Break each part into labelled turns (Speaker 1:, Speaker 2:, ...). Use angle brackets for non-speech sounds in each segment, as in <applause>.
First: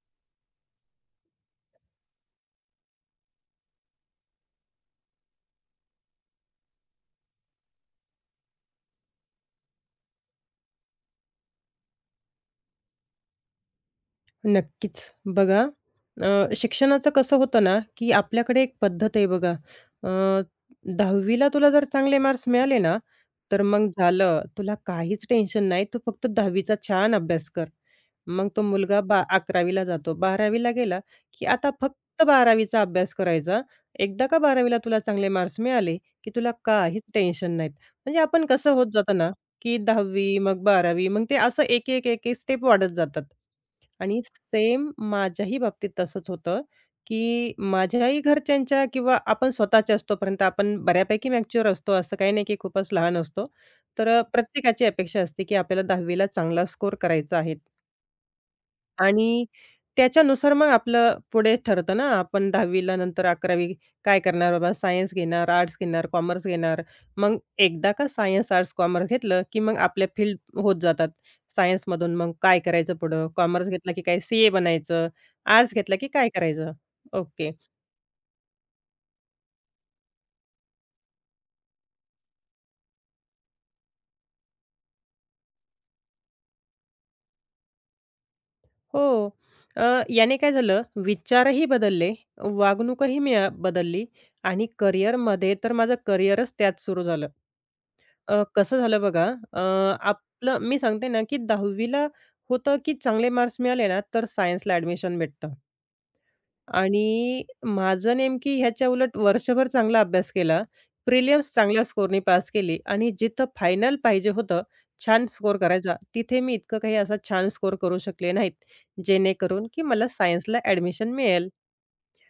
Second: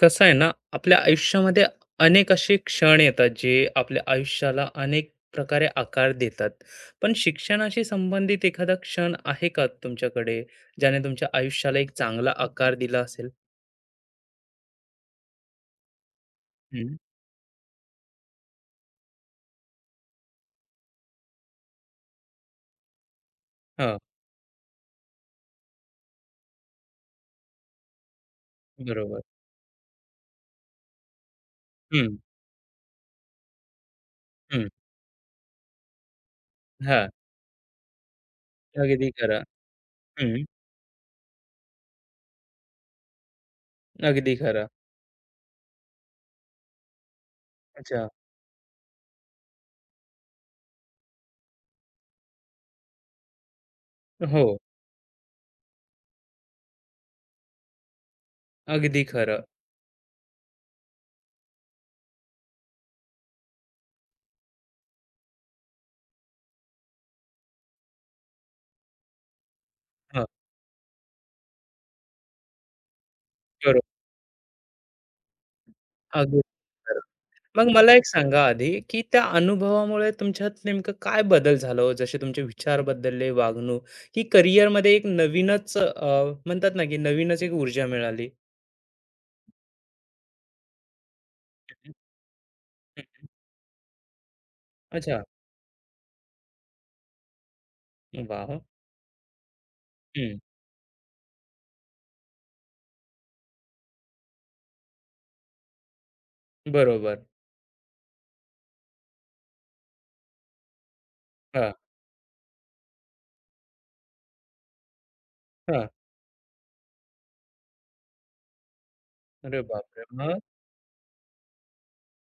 Speaker 1: कसं आहे ना, आपल्या आयुष्यामध्ये अनेक असे क्षण येतात, जे आपल्या आयुष्याला अनेक प्रकारे आकार देतात. पण शिक्षणाशी संबंधित एखादा क्षण आहे का तुमच्याकडे, ज्याने तुमच्या आयुष्याला एक चांगला आकार दिला असेल?
Speaker 2: नक्कीच. बघा अ,
Speaker 1: हं,
Speaker 2: शिक्षणाचं कसं होतं ना, की आपल्याकडे एक पद्धत आहे बघा. अ, 10वी तुला जर चांगले मार्क्स मिळाले ना, तर मग
Speaker 1: हां,
Speaker 2: झालं. तुला काहीच टेन्शन नाही. तू फक्त 10वी चा छान अभ्यास कर. मग तो मुलगा
Speaker 1: बरोबर.
Speaker 2: 11वी जातो. 12वी ला गेला, की आता
Speaker 1: हं,
Speaker 2: फक्त 12वी अभ्यास करायचा. एकदा का
Speaker 1: हं.
Speaker 2: 12वी तुला चांगले मार्क्स मिळाले, की तुला काहीच
Speaker 1: हां,
Speaker 2: टेन्शन नाहीत. म्हणजे आपण कसं होत
Speaker 1: अगदी
Speaker 2: जातं ना,
Speaker 1: खरं.
Speaker 2: की 10वी
Speaker 1: हं,
Speaker 2: मग 12वी मग ते असं एक, एक, एक, एक स्टेप वाढत जातात. आणि
Speaker 1: अगदी खरं.
Speaker 2: सेम माझ्याही बाबतीत तसंच होतं, की
Speaker 1: अच्छा.
Speaker 2: माझ्याही घरच्यांच्या किंवा आपण स्वतःच्या असतोपर्यंत आपण बऱ्यापैकी मॅच्युअर असतो. असं काही नाही की खूपच लहान असतो. तर
Speaker 1: हो,
Speaker 2: प्रत्येकाची अपेक्षा असते, की आपल्याला 10वी चांगला स्कोर करायचा आहे.
Speaker 1: अगदी खरं.
Speaker 2: आणि त्याच्यानुसार मग आपलं पुढे ठरतं ना, आपण 10वी ला नंतर 11वी काय करणार बाबा? सायन्स घेणार, आर्ट्स घेणार, कॉमर्स घेणार. मग एकदा का सायन्स, आर्ट्स, कॉमर्स घेतलं, की मग आपल्या
Speaker 1: हां,
Speaker 2: फील्ड होत जातात. सायन्समधून मग काय करायचं पुढं? कॉमर्स
Speaker 1: बरोबर.
Speaker 2: घेतला की काय CA बनायचं? आर्ट्स घेतला की काय
Speaker 1: अगदी
Speaker 2: करायचं? ओके.
Speaker 1: मग मला एक सांगा आधी, की त्या अनुभवामुळे तुमच्यात नेमकं काय बदल झाला हो? जसे तुमचे विचार बदलले, वागणूक, की करिअरमध्ये एक नवीनच म्हणतात ना, की नवीनच एक ऊर्जा मिळाली?
Speaker 2: हो. याने काय झालं, विचारही
Speaker 1: हं,
Speaker 2: बदलले, वागणूकही मी बदलली आणि
Speaker 1: अच्छा.
Speaker 2: करिअरमध्ये तर माझं करिअरच त्यात सुरू झालं.
Speaker 1: वाह!
Speaker 2: कसं झालं बघा अ,
Speaker 1: हं.
Speaker 2: आपलं मी सांगते ना, की 10वी ला होतं, की चांगले मार्क्स मिळाले ना, तर सायन्सला ॲडमिशन भेटतं
Speaker 1: बरोबर.
Speaker 2: आणि माझं नेमकी ह्याच्या उलट वर्षभर चांगला अभ्यास केला. प्रिलिम्स
Speaker 1: हां,
Speaker 2: चांगल्या स्कोरनी पास केली आणि जिथं फायनल पाहिजे होतं, छान स्कोर
Speaker 1: हां.
Speaker 2: करायचा, तिथे मी इतकं काही असा छान स्कोर करू शकले नाहीत,
Speaker 1: अरे
Speaker 2: जेणेकरून की
Speaker 1: बापरे!
Speaker 2: मला
Speaker 1: मग?
Speaker 2: सायन्सला ॲडमिशन मिळेल.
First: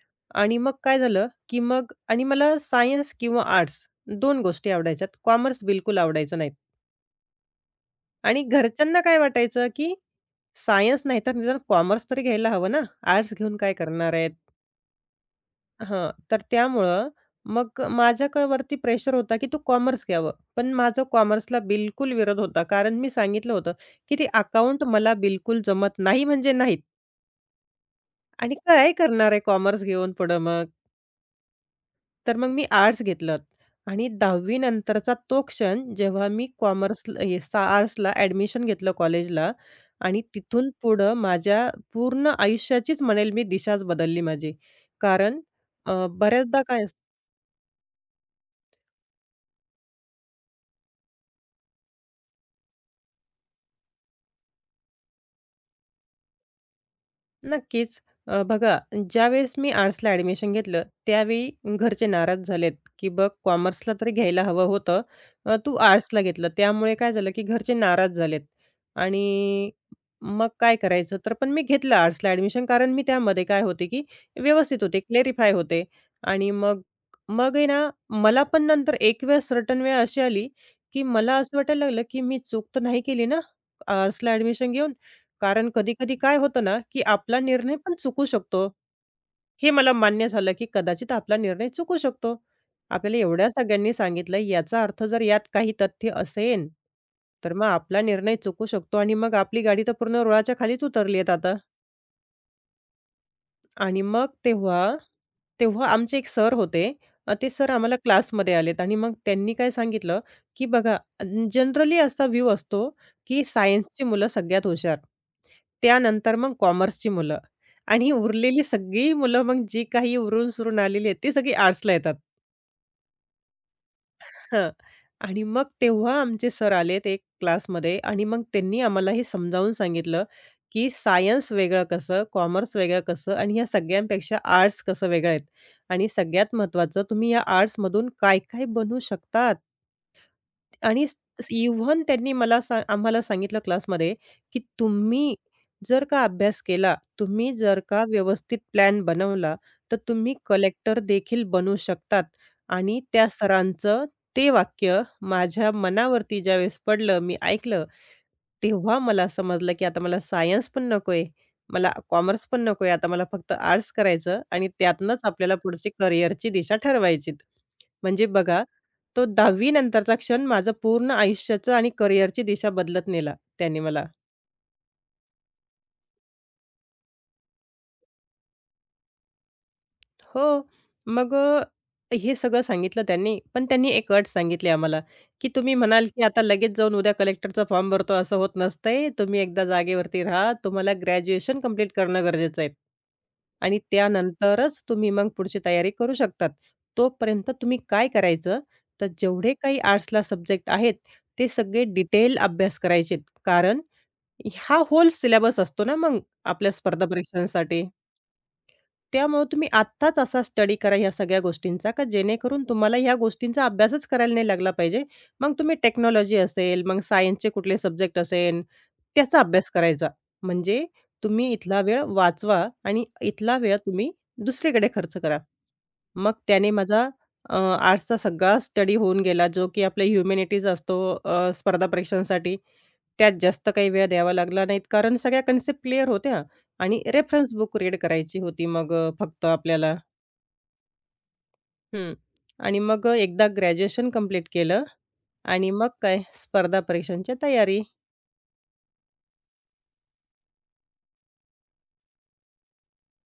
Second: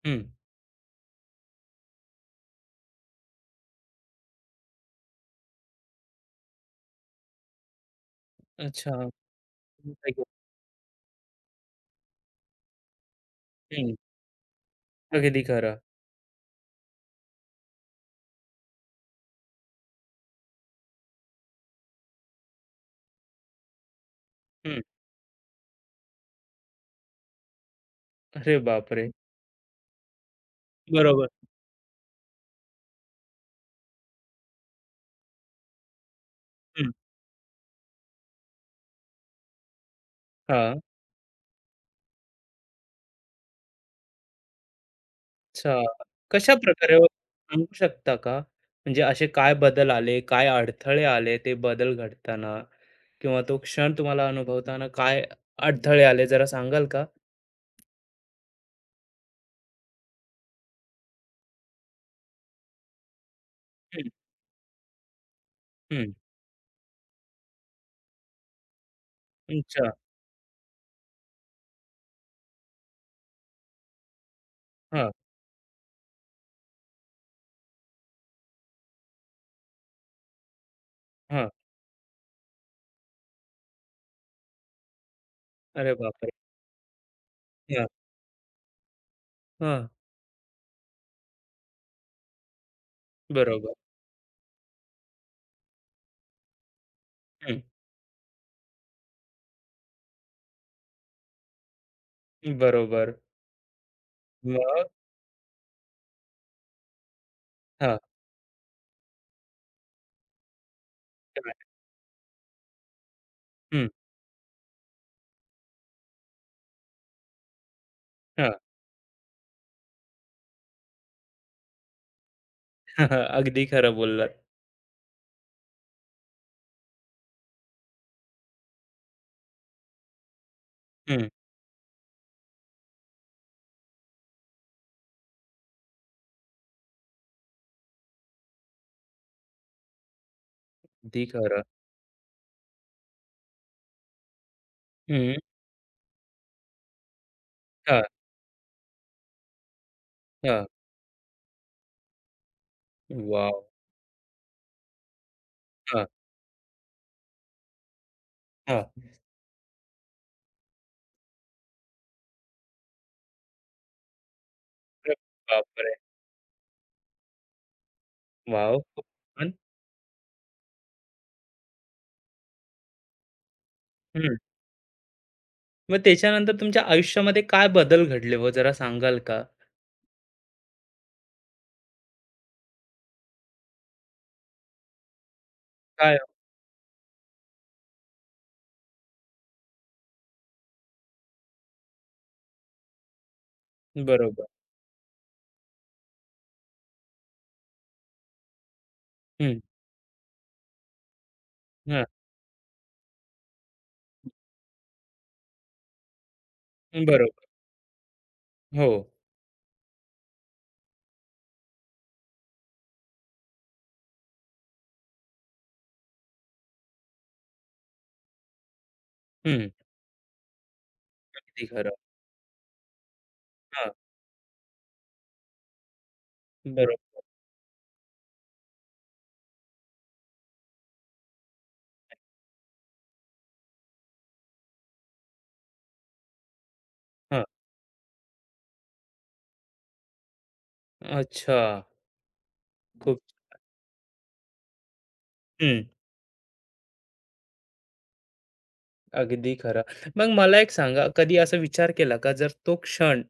Speaker 1: हं.
Speaker 2: आणि मग काय झालं, की मग आणि मला सायन्स किंवा आर्ट्स 2 गोष्टी आवडायच्यात. कॉमर्स बिलकुल आवडायचं नाहीत. आणि घरच्यांना
Speaker 1: अच्छा.
Speaker 2: काय वाटायचं, की सायन्स नाही तर निदान कॉमर्स तरी घ्यायला हवं ना, आर्ट्स घेऊन काय
Speaker 1: हं.
Speaker 2: करणार आहेत?
Speaker 1: अगदी खरं.
Speaker 2: हां, तर त्यामुळं मग माझ्याकडे प्रेशर होता, की तू कॉमर्स घ्यावं. पण माझं कॉमर्सला बिलकुल विरोध होता. कारण मी सांगितलं होतं, की ते
Speaker 1: हं.
Speaker 2: अकाउंट मला बिलकुल जमत नाही म्हणजे नाहीत आणि
Speaker 1: अरे
Speaker 2: काय
Speaker 1: बापरे!
Speaker 2: करणार आहे कॉमर्स घेऊन पुढं मग?
Speaker 1: बरोबर.
Speaker 2: तर मग मी आर्ट्स घेतलं आणि 10वी नंतरचा तो क्षण जेव्हा मी
Speaker 1: हं.
Speaker 2: कॉमर्सला हे सा आर्ट्सला ॲडमिशन घेतलं कॉलेजला आणि तिथून
Speaker 1: हां.
Speaker 2: पुढं माझ्या पूर्ण आयुष्याचीच म्हणेल मी दिशाच बदलली माझी. कारण
Speaker 1: अच्छा.
Speaker 2: बऱ्याचदा काय
Speaker 1: कशाप्रकारे हो? सांगू शकता का? म्हणजे असे काय बदल आले, काय अडथळे आले ते बदल घडताना किंवा तो क्षण तुम्हाला अनुभवताना काय अडथळे आले जरा सांगाल का?
Speaker 2: नक्कीच. बघा ज्यावेळेस मी आर्ट्सला ॲडमिशन घेतलं, त्यावेळी घरचे नाराज झालेत, की "बघ कॉमर्सला
Speaker 1: हं,
Speaker 2: तरी घ्यायला हवं होतं. तू
Speaker 1: हं.
Speaker 2: आर्ट्सला घेतलं." त्यामुळे काय झालं, की घरचे नाराज झालेत आणि
Speaker 1: अच्छा.
Speaker 2: मग काय करायचं? तर पण मी घेतलं आर्ट्सला ॲडमिशन कारण मी त्यामध्ये काय होते, की व्यवस्थित होते,
Speaker 1: हां,
Speaker 2: क्लेरिफाय होते आणि मग मग आहे ना, मला पण नंतर एक वेळ सर्टन वेळ अशी आली, की मला
Speaker 1: हां.
Speaker 2: असं वाटायला लागलं, की मी चूक तर नाही केली ना आर्ट्सला ॲडमिशन घेऊन? कारण
Speaker 1: अरे
Speaker 2: कधी-कधी
Speaker 1: बापरे!
Speaker 2: काय होतं ना, की आपला निर्णय
Speaker 1: हां,
Speaker 2: पण चुकू शकतो. हे
Speaker 1: हां.
Speaker 2: मला मान्य झालं, की कदाचित आपला निर्णय चुकू शकतो. आपल्याला एवढ्या
Speaker 1: बरोबर.
Speaker 2: सगळ्यांनी सांगितलं, याचा अर्थ जर यात काही तथ्य असेन, तर
Speaker 1: हं.
Speaker 2: मग आपला निर्णय चुकू शकतो आणि मग आपली गाडी तर पूर्ण रुळाच्या खालीच उतरली आहे आता.
Speaker 1: बरोबर.
Speaker 2: आणि मग
Speaker 1: मग?
Speaker 2: तेव्हा, तेव्हा आमचे एक सर होते. ते सर आम्हाला
Speaker 1: हां.
Speaker 2: क्लासमध्ये आलेत आणि मग त्यांनी काय सांगितलं, की बघा
Speaker 1: काय?
Speaker 2: जनरली असा व्ह्यू असतो, की
Speaker 1: हं.
Speaker 2: सायन्सची मुलं सगळ्यात हुशार. त्यानंतर मग कॉमर्सची मुलं आणि
Speaker 1: हां.
Speaker 2: उरलेली सगळी मुलं मग जी काही उरून सुरून आलेली आहेत, ती सगळी आर्ट्सला येतात.
Speaker 1: <laughs> अगदी खरं बोललात.
Speaker 2: हां. आणि मग तेव्हा आमचे सर आलेत एक क्लासमध्ये आणि मग त्यांनी आम्हाला हे समजावून सांगितलं, की
Speaker 1: हं.
Speaker 2: सायन्स वेगळं कसं, कॉमर्स वेगळं कसं आणि ह्या सगळ्यांपेक्षा आर्ट्स कसं वेगळं आहेत आणि सगळ्यात महत्त्वाचं तुम्ही या आर्ट्समधून काय-काय बनू शकतात. आणि
Speaker 1: अगदी खरं.
Speaker 2: इव्हन त्यांनी मला आम्हाला सांगितलं क्लासमध्ये, की तुम्ही
Speaker 1: हं.
Speaker 2: जर का अभ्यास केला, तुम्ही जर
Speaker 1: हां,
Speaker 2: का व्यवस्थित प्लॅन बनवला, तर तुम्ही
Speaker 1: हां.
Speaker 2: कलेक्टर देखील बनू शकतात. आणि त्या
Speaker 1: वॉव!
Speaker 2: सरांचं ते वाक्य माझ्या
Speaker 1: हां,
Speaker 2: मनावरती ज्यावेळेस पडलं, मी ऐकलं,
Speaker 1: हां.
Speaker 2: तेव्हा मला समजलं, की आता मला सायन्स पण नकोय, मला कॉमर्स पण नकोय, आता मला फक्त आर्ट्स करायचं आणि
Speaker 1: अरे
Speaker 2: त्यातनंच आपल्याला पुढची
Speaker 1: बापरे!
Speaker 2: करिअरची दिशा ठरवायची. म्हणजे बघा
Speaker 1: वॉव! खूप
Speaker 2: तो
Speaker 1: छान.
Speaker 2: 10वी नंतरचा क्षण माझं पूर्ण आयुष्याचं आणि करिअरची दिशा बदलत नेला त्याने मला.
Speaker 1: मग त्याच्यानंतर तुमच्या आयुष्यामध्ये काय बदल घडले हो जरा सांगाल का?
Speaker 2: हो. मग हे सगळं सांगितलं त्यांनी. पण त्यांनी एक अट सांगितली आम्हाला, की तुम्ही म्हणाल,
Speaker 1: काय
Speaker 2: की आता लगेच जाऊन उद्या कलेक्टरचा फॉर्म भरतो असं होत नसतंय. तुम्ही एकदा जागेवरती राहा. तुम्हाला ग्रॅज्युएशन कंप्लीट करणं गरजेचं आहे. आणि
Speaker 1: बरोबर.
Speaker 2: त्यानंतरच तुम्ही मग पुढची तयारी करू शकतात. तोपर्यंत तुम्ही काय करायचं, तर जेवढे
Speaker 1: हं,
Speaker 2: काही आर्ट्सला सब्जेक्ट आहेत, ते सगळे
Speaker 1: हां.
Speaker 2: डिटेल अभ्यास करायचेत. कारण हा होल सिलेबस असतो ना मग आपल्या स्पर्धा
Speaker 1: बरोबर.
Speaker 2: परीक्षांसाठी.
Speaker 1: हो.
Speaker 2: त्यामुळे तुम्ही आत्ताच असा स्टडी करा ह्या सगळ्या गोष्टींचा, का जेणेकरून तुम्हाला ह्या गोष्टींचा अभ्यासच करायला नाही लागला पाहिजे. मग तुम्ही टेक्नॉलॉजी असेल, मग सायन्सचे कुठले सब्जेक्ट असेल, त्याचा
Speaker 1: हं.
Speaker 2: अभ्यास करायचा. म्हणजे तुम्ही
Speaker 1: अगदी
Speaker 2: इथला
Speaker 1: खरं.
Speaker 2: वेळ वाचवा आणि इथला वेळ
Speaker 1: हां.
Speaker 2: तुम्ही दुसरीकडे खर्च करा. मग त्याने माझा
Speaker 1: बरोबर.
Speaker 2: आर्ट्सचा सगळा स्टडी होऊन गेला, जो की आपल्या ह्युमॅनिटीज असतो स्पर्धा परीक्षांसाठी. त्यात जास्त काही वेळ द्यावा लागला नाहीत, कारण सगळ्या कन्सेप्ट क्लिअर होत्या आणि
Speaker 1: हां.
Speaker 2: रेफरन्स बुक रीड करायची होती मग फक्त आपल्याला.
Speaker 1: अच्छा.
Speaker 2: हं. आणि मग
Speaker 1: खूप
Speaker 2: एकदा ग्रॅज्युएशन कंप्लीट केलं आणि
Speaker 1: हं.
Speaker 2: मग काय स्पर्धा परीक्षांची तयारी.
Speaker 1: अगदी खरं. मग मला एक सांगा, कधी असा विचार केला का जर तो क्षण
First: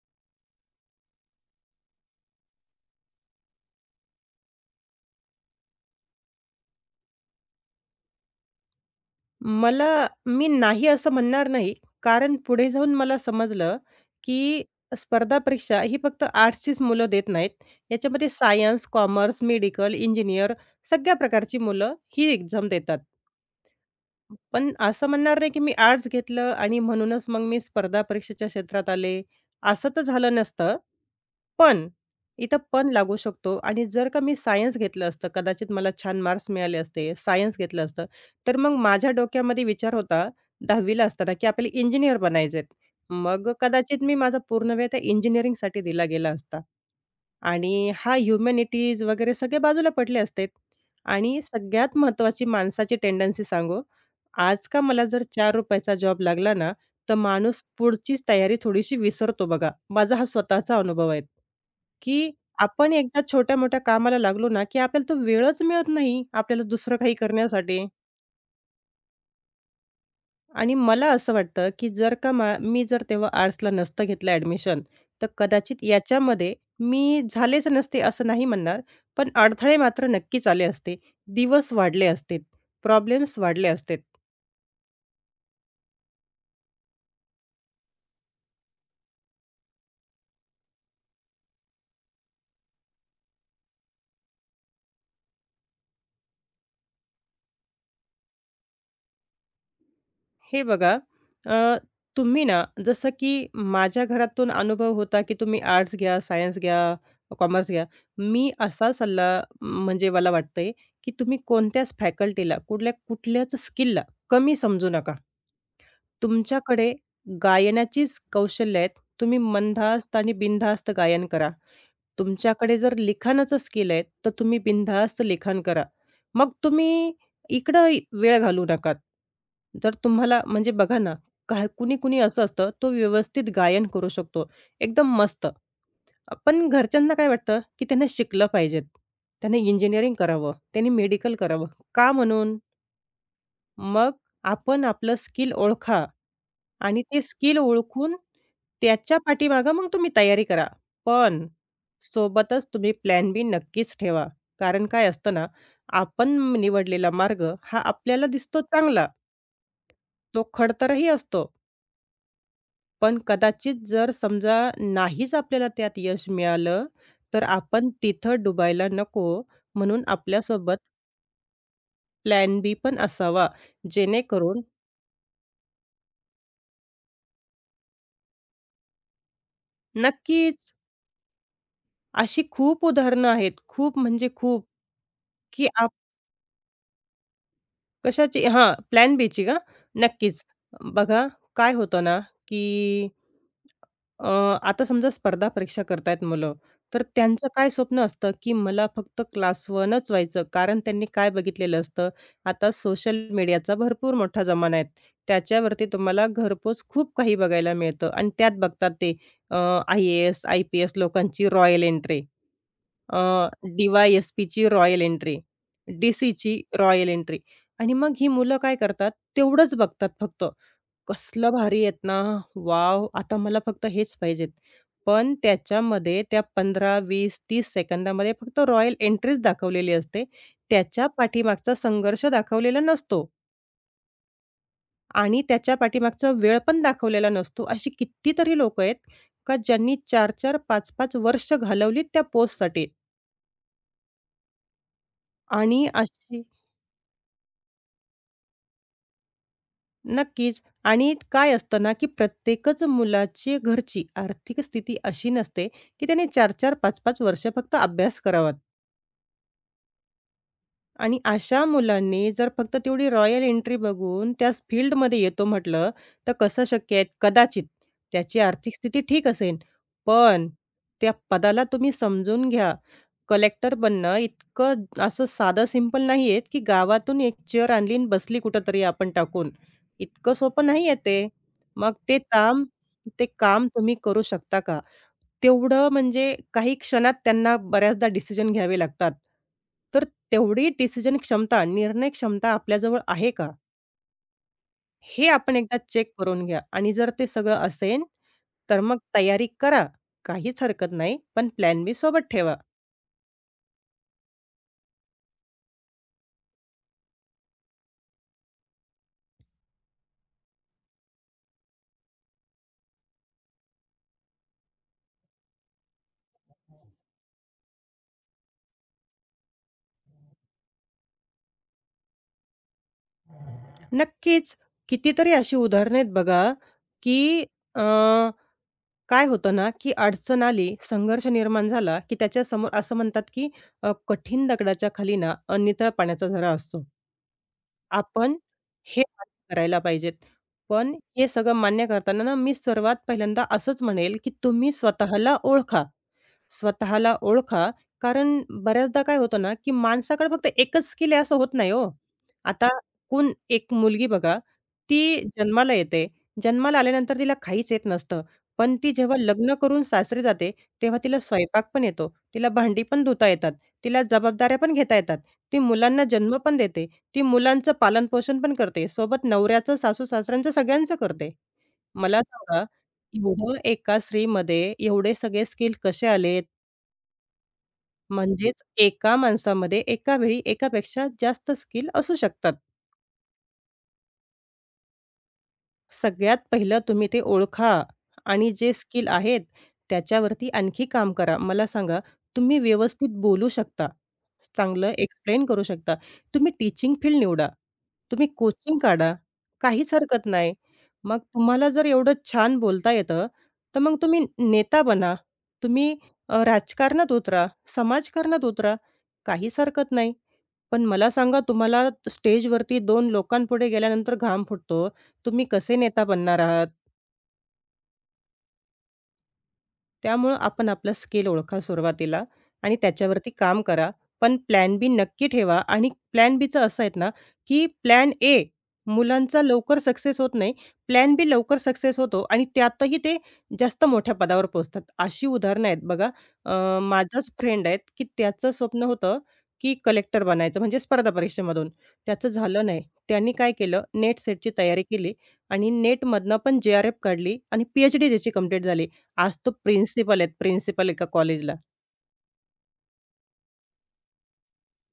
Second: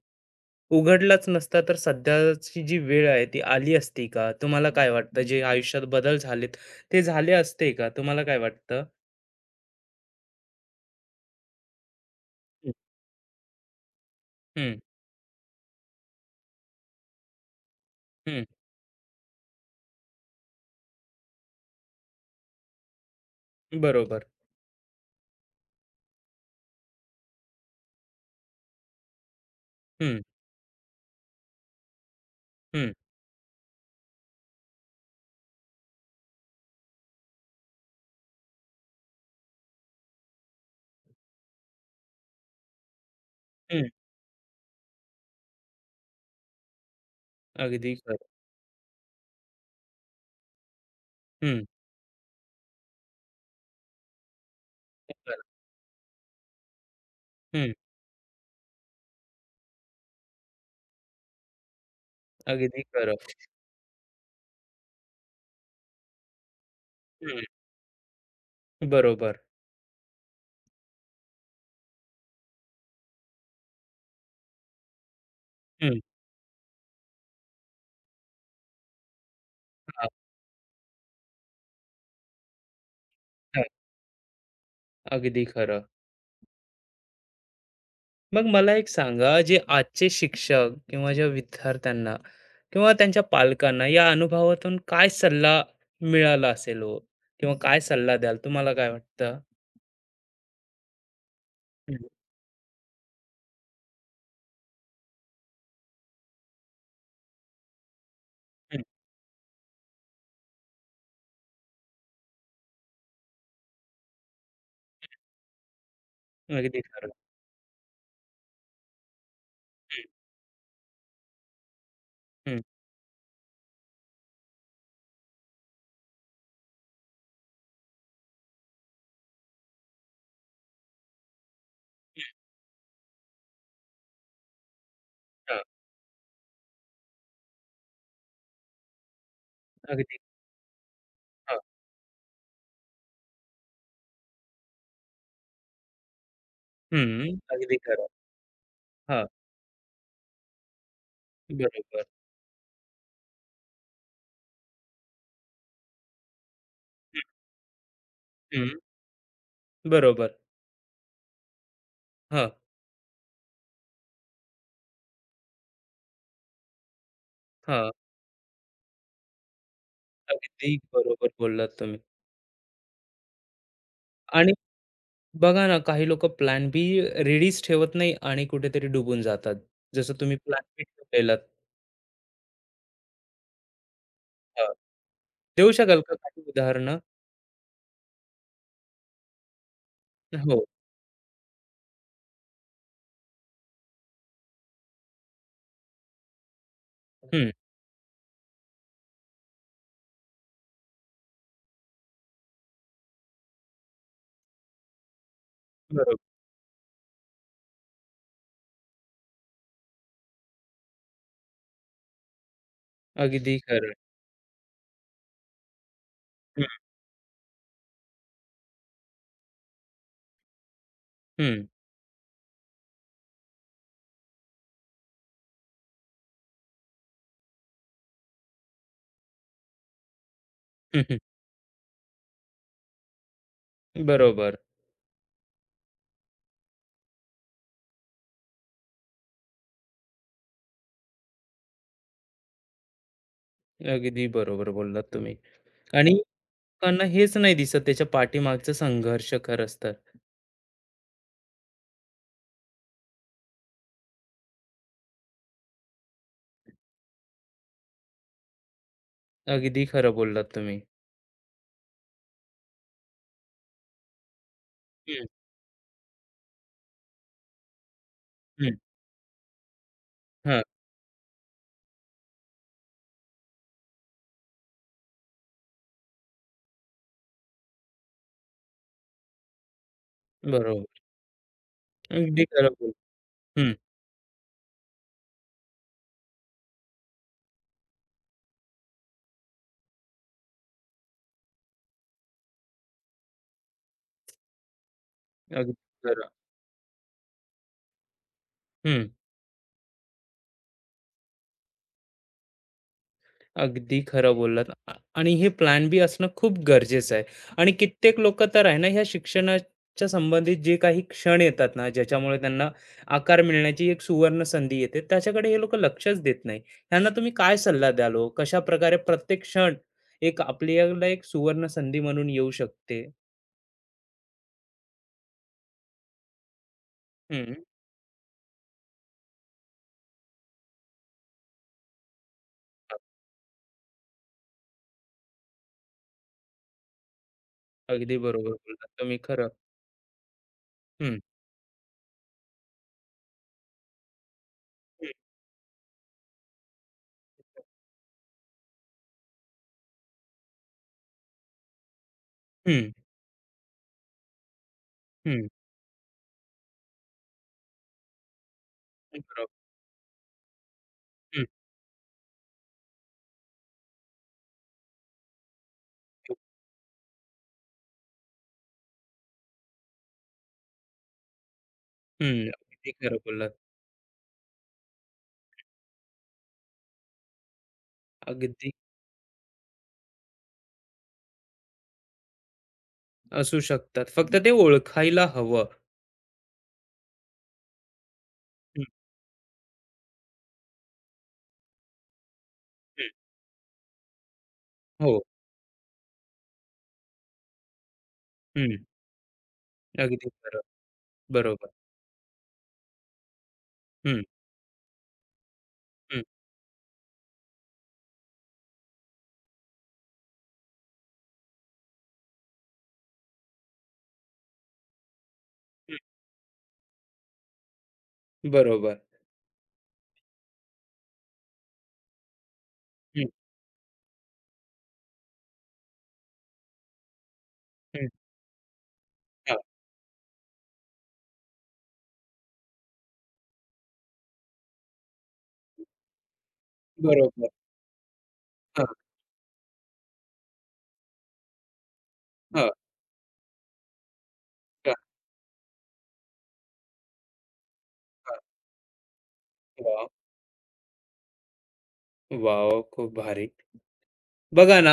Speaker 1: उघडलाच नसता तर सध्याची जी वेळ आहे ती आली असती का? तुम्हाला काय वाटतं जे आयुष्यात बदल झालेत ते झाले असते का? तुम्हाला काय वाटतं?
Speaker 2: मला मी नाही असं म्हणणार नाही. कारण पुढे
Speaker 1: हं,
Speaker 2: जाऊन मला समजलं, की
Speaker 1: हं,
Speaker 2: स्पर्धा परीक्षा ही फक्त आर्ट्सचीच मुलं देत नाहीत. याच्यामध्ये
Speaker 1: हं.
Speaker 2: सायन्स, कॉमर्स, मेडिकल, इंजिनियर, सगळ्या प्रकारची मुलं ही एक्झाम देतात.
Speaker 1: बरोबर.
Speaker 2: पण असं म्हणणार नाही, की मी आर्ट्स घेतलं आणि म्हणूनच मग मी स्पर्धा परीक्षेच्या क्षेत्रात आले, असं तर
Speaker 1: हं,
Speaker 2: झालं नसतं. पण इथं पण
Speaker 1: हं,
Speaker 2: लागू शकतो आणि जर का मी सायन्स घेतलं असतं, कदाचित मला छान मार्क्स मिळाले असते, सायन्स घेतलं असतं, तर मग माझ्या डोक्यामध्ये विचार होता 10वी असताना, की आपल्याला इंजिनिअर बनायचे मग
Speaker 1: हं.
Speaker 2: कदाचित मी माझा पूर्ण वेळ त्या इंजिनिअरिंगसाठी दिला गेला असता. आणि
Speaker 1: अगदी
Speaker 2: हा
Speaker 1: खरं.
Speaker 2: ह्युमॅनिटीज वगैरे सगळे बाजूला पडले असते आणि
Speaker 1: हं.
Speaker 2: सगळ्यात महत्त्वाची माणसाची टेंडन्सी सांगू आज का मला जर
Speaker 1: खरं.
Speaker 2: चार चा जॉब लागला ना, तर माणूस
Speaker 1: हं,
Speaker 2: पुढचीच तयारी थोडीशी विसरतो बघा. माझा हा स्वतःचा अनुभव आहे, की
Speaker 1: अगदी
Speaker 2: आपण
Speaker 1: खरं.
Speaker 2: एकदा छोट्या-मोठ्या कामाला लागलो ना, की आपल्याला तो वेळच मिळत नाही, आपल्याला दुसरं काही
Speaker 1: हं,
Speaker 2: करण्यासाठी.
Speaker 1: बरोबर.
Speaker 2: आणि मला असं वाटतं, की जर का मी जर तेव्हा आर्ट्सला नसतं घेतलं ॲडमिशन, तर कदाचित
Speaker 1: हं,
Speaker 2: याच्यामध्ये मी झालेच नसते असं नाही म्हणणार, पण अडथळे मात्र
Speaker 1: हां,
Speaker 2: नक्कीच आले असते. दिवस वाढले असते, प्रॉब्लेम्स
Speaker 1: हां.
Speaker 2: वाढले असते.
Speaker 1: अगदी खरं. मग मला एक सांगा, जे आजचे शिक्षक किंवा ज्या विद्यार्थ्यांना किंवा त्यांच्या पालकांना या अनुभवातून काय सल्ला मिळाला असेल हो? किंवा काय सल्ला द्याल? तुम्हाला काय वाटतं?
Speaker 2: हे बघा, अ,
Speaker 1: हं,
Speaker 2: तुम्ही ना जसं की माझ्या घरातून अनुभव होता की तुम्ही आर्ट्स घ्या, सायन्स घ्या, कॉमर्स घ्या. मी
Speaker 1: हं.
Speaker 2: असा सल्ला म्हणजे मला वाटतंय की तुम्ही कोणत्याच फॅकल्टीला, कुठल्या कुठल्याच स्किलला कमी समजू नका.
Speaker 1: अगदी
Speaker 2: तुमच्याकडे
Speaker 1: खरं.
Speaker 2: गायनाचीच कौशल्य आहेत. तुम्ही मंदहस्त आणि बिनधास्त गायन करा.
Speaker 1: हं,
Speaker 2: तुमच्याकडे जर लिखाणाचं स्किल आहे, तर तुम्ही बिनधास्त लिखाण करा. मग तुम्ही इकडं वेळ घालवू नका. जर तुम्हाला म्हणजे बघा ना, काय कुणी-कुणी असं असतं, तो व्यवस्थित गायन करू शकतो, एकदम मस्त.
Speaker 1: हां.
Speaker 2: पण घरच्यांना काय वाटतं, की त्यानं शिकलं पाहिजेत. त्याने इंजिनिअरिंग
Speaker 1: अगदी
Speaker 2: करावं, त्याने मेडिकल
Speaker 1: हां.
Speaker 2: करावं. का म्हणून? मग आपण आपलं स्किल ओळखा आणि ते
Speaker 1: हं,
Speaker 2: स्किल
Speaker 1: अगदी खरं.
Speaker 2: ओळखून त्याच्या
Speaker 1: हां,
Speaker 2: पाठीमागे मग तुम्ही तयारी करा. पण
Speaker 1: बरोबर.
Speaker 2: सोबतच तुम्ही प्लॅन बी नक्कीच ठेवा. कारण काय असतं ना, आपण निवडलेला मार्ग हा आपल्याला दिसतो
Speaker 1: हं,
Speaker 2: चांगला.
Speaker 1: बरोबर.
Speaker 2: तो खडतरही असतो.
Speaker 1: हां,
Speaker 2: पण कदाचित जर समजा नाहीच आपल्याला त्यात यश मिळालं, तर आपण
Speaker 1: हां.
Speaker 2: तिथं डुबायला नको म्हणून
Speaker 1: अगदी
Speaker 2: आपल्यासोबत
Speaker 1: बरोबर बोललात तुम्ही.
Speaker 2: प्लॅन बी पण असावा.
Speaker 1: आणि
Speaker 2: जेणेकरून
Speaker 1: बघा ना, काही लोकं प्लॅन बी रेडीच ठेवत नाही आणि कुठेतरी डुबून जातात. जसं तुम्ही प्लॅन
Speaker 2: नक्कीच
Speaker 1: बी ठेवलेलात.
Speaker 2: अशी खूप उदाहरणं आहेत. खूप म्हणजे खूप,
Speaker 1: हां,
Speaker 2: की
Speaker 1: देऊ शकाल का काही उदाहरणं?
Speaker 2: कशाची हां, प्लॅन बीची का? नक्कीच.
Speaker 1: हो.
Speaker 2: बघा काय होतं ना, की अ, आता समजा स्पर्धा परीक्षा करतायत मुलं, तर त्यांचं
Speaker 1: हं,
Speaker 2: काय स्वप्न असतं, की मला फक्त क्लास 1च व्हायचं. कारण त्यांनी काय बघितलेलं असतं, आता सोशल मीडियाचा भरपूर मोठा जमाना आहे. त्याच्यावरती
Speaker 1: बरोबर.
Speaker 2: तुम्हाला घरपोच खूप काही बघायला मिळतं आणि त्यात बघतात ते IAS, IPS लोकांची रॉयल एंट्री. अ,
Speaker 1: अगदी खरं.
Speaker 2: डी-वाय-एस-पीची रॉयल एंट्री, डी-सीची
Speaker 1: हं, हं.
Speaker 2: रॉयल एंट्री आणि मग ही मुलं काय करतात, तेवढंच बघतात फक्त. कसलं भारी आहेत ना, वॉव! आता मला फक्त हेच पाहिजेत. पण त्याच्यामध्ये त्या 15, 20, 30 सेकंदामध्ये फक्त रॉयल एंट्रीज दाखवलेली असते.
Speaker 1: <laughs>
Speaker 2: त्याच्या
Speaker 1: हं,
Speaker 2: पाठीमागचा संघर्ष दाखवलेला नसतो
Speaker 1: बरोबर.
Speaker 2: आणि त्याच्या पाठीमागचा वेळ पण दाखवलेला नसतो. अशी कितीतरी लोकं आहेत का ज्यांनी 4-4, 5-5 वर्ष घालवलीत त्या पोस्टसाठी
Speaker 1: अगदी बरोबर बोललात तुम्ही.
Speaker 2: आणि
Speaker 1: आणि
Speaker 2: अशी
Speaker 1: लोकांना हेच नाही दिसत त्याच्या पाठीमागचा संघर्ष खरंच तर.
Speaker 2: नक्कीच. आणि काय असतं ना, की प्रत्येकच मुलाची घरची आर्थिक स्थिती अशी नसते, की त्याने 4-4, 5 वर्ष फक्त अभ्यास करावा
Speaker 1: अगदी खरं बोललात तुम्ही.
Speaker 2: आणि अशा मुलांनी जर फक्त तेवढी रॉयल एंट्री बघून त्याच फील्डमध्ये
Speaker 1: हं,
Speaker 2: येतो म्हटलं, तर कसं शक्य आहे? कदाचित त्याची आर्थिक
Speaker 1: हं.
Speaker 2: स्थिती ठीक असेल, पण
Speaker 1: हां,
Speaker 2: त्या पदाला तुम्ही समजून घ्या कलेक्टर बनणं इतकं असं साधं सिंपल नाहीये, की गावातून एक चेअर आणली आणि बसली कुठेतरी आपण टाकून. इतकं सोपं नाहीये
Speaker 1: बरोबर.
Speaker 2: ते. मग
Speaker 1: अगदी खरं
Speaker 2: ते काम
Speaker 1: हं,
Speaker 2: तुम्ही करू शकता का? तेवढं म्हणजे काही क्षणात त्यांना बऱ्याचदा डिसिजन घ्यावे लागतात. तर तेवढी डिसिजन क्षमता, निर्णय क्षमता आपल्याजवळ आहे का? हे आपण
Speaker 1: अगदी
Speaker 2: एकदा चेक
Speaker 1: खरं.
Speaker 2: करून घ्या आणि जर ते सगळं असेल, तर मग
Speaker 1: हं.
Speaker 2: तयारी करा. काहीच हरकत नाही, पण प्लॅन बी सोबत ठेवा.
Speaker 1: अगदी खरं बोललात आणि हे प्लॅन बी असणं खूप गरजेचं आहे आणि कित्येक लोक तर आहे ना ह्या शिक्षणाच्या संबंधित जे काही क्षण येतात ना ज्याच्यामुळे त्यांना आकार मिळण्याची एक सुवर्ण संधी येते त्याच्याकडे हे लोक लक्षच देत नाही त्यांना तुम्ही काय सल्ला द्याल हो? कशा प्रकारे प्रत्येक क्षण एक आपल्याला एक सुवर्ण संधी म्हणून येऊ शकते
Speaker 2: नक्कीच. कितीतरी अशी उदाहरणं आहेत बघा, की
Speaker 1: हम्म
Speaker 2: अ, काय होतं ना, की अडचण आली, संघर्ष निर्माण झाला, की त्याच्यासमोर असं म्हणतात, की कठीण दगडाच्या खाली ना नितळ पाण्याचा झरा असतो.
Speaker 1: अगदी
Speaker 2: आपण
Speaker 1: बरोबर बोललात
Speaker 2: हे
Speaker 1: तुम्ही खरं
Speaker 2: मान्य करायला पाहिजेत. पण
Speaker 1: हम्म
Speaker 2: हे सगळं मान्य करताना ना, मी सर्वात पहिल्यांदा असंच म्हणेल, की तुम्ही
Speaker 1: हम्म
Speaker 2: स्वतःला ओळखा. स्वतःला ओळखा, कारण बऱ्याचदा काय होतं ना, की माणसाकडे फक्त एकच स्किल आहे असं होत नाही हो. आता कोण एक मुलगी बघा, ती
Speaker 1: हम्म
Speaker 2: जन्माला येते. जन्माला आल्यानंतर तिला काहीच येत नसतं. पण ती जेव्हा
Speaker 1: हम्म, बरोबर
Speaker 2: लग्न करून सासरी जाते, तेव्हा तिला
Speaker 1: हम्म
Speaker 2: स्वयंपाक पण येतो, तिला भांडी पण धुता येतात, तिला जबाबदाऱ्या पण घेता येतात. ती मुलांना जन्म पण देते, ती मुलांचं पालनपोषण पण करते, सोबत नवऱ्याचं, सासू-सासऱ्यांचं सगळ्यांचं करते. मला
Speaker 1: हम्म,
Speaker 2: सांगा,
Speaker 1: अगदी खरं
Speaker 2: एवढं
Speaker 1: बोललात
Speaker 2: एका स्त्रीमध्ये एवढे सगळे स्किल कसे आलेत? म्हणजेच
Speaker 1: अगदी
Speaker 2: एका माणसामध्ये एकावेळी एकापेक्षा जास्त स्किल असू शकतात.
Speaker 1: असू शकतात. फक्त हं. ते ओळखायला हवं.
Speaker 2: सगळ्यात पहिलं तुम्ही ते ओळखा आणि जे
Speaker 1: हं,
Speaker 2: स्किल आहेत, त्याच्यावरती आणखी काम करा. मला सांगा, तुम्ही व्यवस्थित
Speaker 1: हं.
Speaker 2: बोलू शकता, चांगलं
Speaker 1: हो.
Speaker 2: एक्सप्लेन करू शकता. तुम्ही टीचिंग फील्ड निवडा, तुम्ही
Speaker 1: हं.
Speaker 2: कोचिंग काढा, काहीच हरकत
Speaker 1: अगदी
Speaker 2: नाही.
Speaker 1: खरं.
Speaker 2: मग
Speaker 1: बरोबर.
Speaker 2: तुम्हाला जर एवढं छान बोलता येतं, तर मग
Speaker 1: हं,
Speaker 2: तुम्ही नेता बना. तुम्ही
Speaker 1: हं,
Speaker 2: राजकारणात उतरा, समाजकारणात उतरा, काहीच हरकत नाही. पण मला सांगा, तुम्हाला स्टेजवरती 2 लोकांपुढे गेल्यानंतर घाम फुटतो. तुम्ही कसे
Speaker 1: हं.
Speaker 2: नेता बनणार आहात?
Speaker 1: बरोबर.
Speaker 2: त्यामुळं आपण आपला स्किल ओळखा सुरुवातीला आणि
Speaker 1: हं,
Speaker 2: त्याच्यावरती काम करा. पण प्लॅन बी नक्की ठेवा आणि प्लॅन बीचं असं आहेत ना, की
Speaker 1: हं.
Speaker 2: प्लॅन ए मुलांचा
Speaker 1: हां.
Speaker 2: लवकर सक्सेस होत नाही. प्लॅन बी लवकर सक्सेस होतो आणि त्यातही ते जास्त मोठ्या पदावर पोहोचतात. अशी उदाहरणं आहेत बघा. माझाच
Speaker 1: बरोबर.
Speaker 2: फ्रेंड आहेत, की त्याचं स्वप्न
Speaker 1: हां,
Speaker 2: होतं, की कलेक्टर बनायचं म्हणजे स्पर्धा परीक्षेमधून. त्याचं झालं
Speaker 1: हां,
Speaker 2: नाही. त्यांनी काय केलं, नेट सेटची तयारी
Speaker 1: हां,
Speaker 2: केली आणि नेटमधनं पण JRF काढली आणि PhD त्याची
Speaker 1: हां.
Speaker 2: कंप्लीट झाली. आज तो
Speaker 1: वॉव!
Speaker 2: प्रिन्सिपल आहेत, प्रिन्सिपल एका कॉलेजला.
Speaker 1: वॉव! खूप भारी. बघा ना,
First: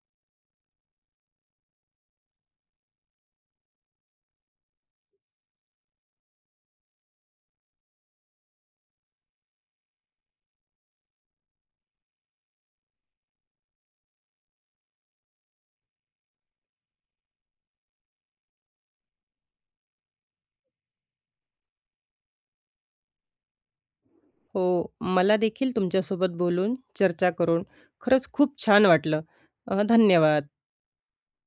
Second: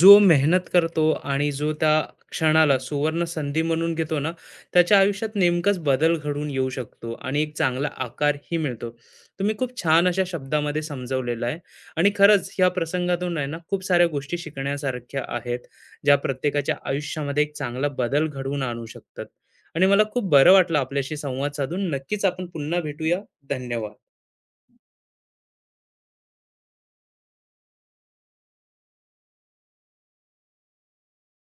Speaker 1: जो मेहनत करतो आणि जो त्या क्षणाला सुवर्ण संधी म्हणून घेतो ना, त्याच्या आयुष्यात नेमकाच बदल घडून येऊ शकतो आणि एक चांगला आकारही मिळतो. तुम्ही खूप छान अशा शब्दामध्ये समजावलेलं आहे आणि खरंच या प्रसंगातून आहे ना, खूप साऱ्या गोष्टी शिकण्यासारख्या आहेत, ज्या प्रत्येकाच्या आयुष्यामध्ये एक चांगला बदल घडवून आणू शकतात आणि मला खूप बरं वाटलं आपल्याशी संवाद साधून. नक्कीच आपण पुन्हा भेटूया. धन्यवाद.
Speaker 2: हो, मला देखील तुमच्यासोबत बोलून, चर्चा करून खरंच खूप छान वाटलं. धन्यवाद.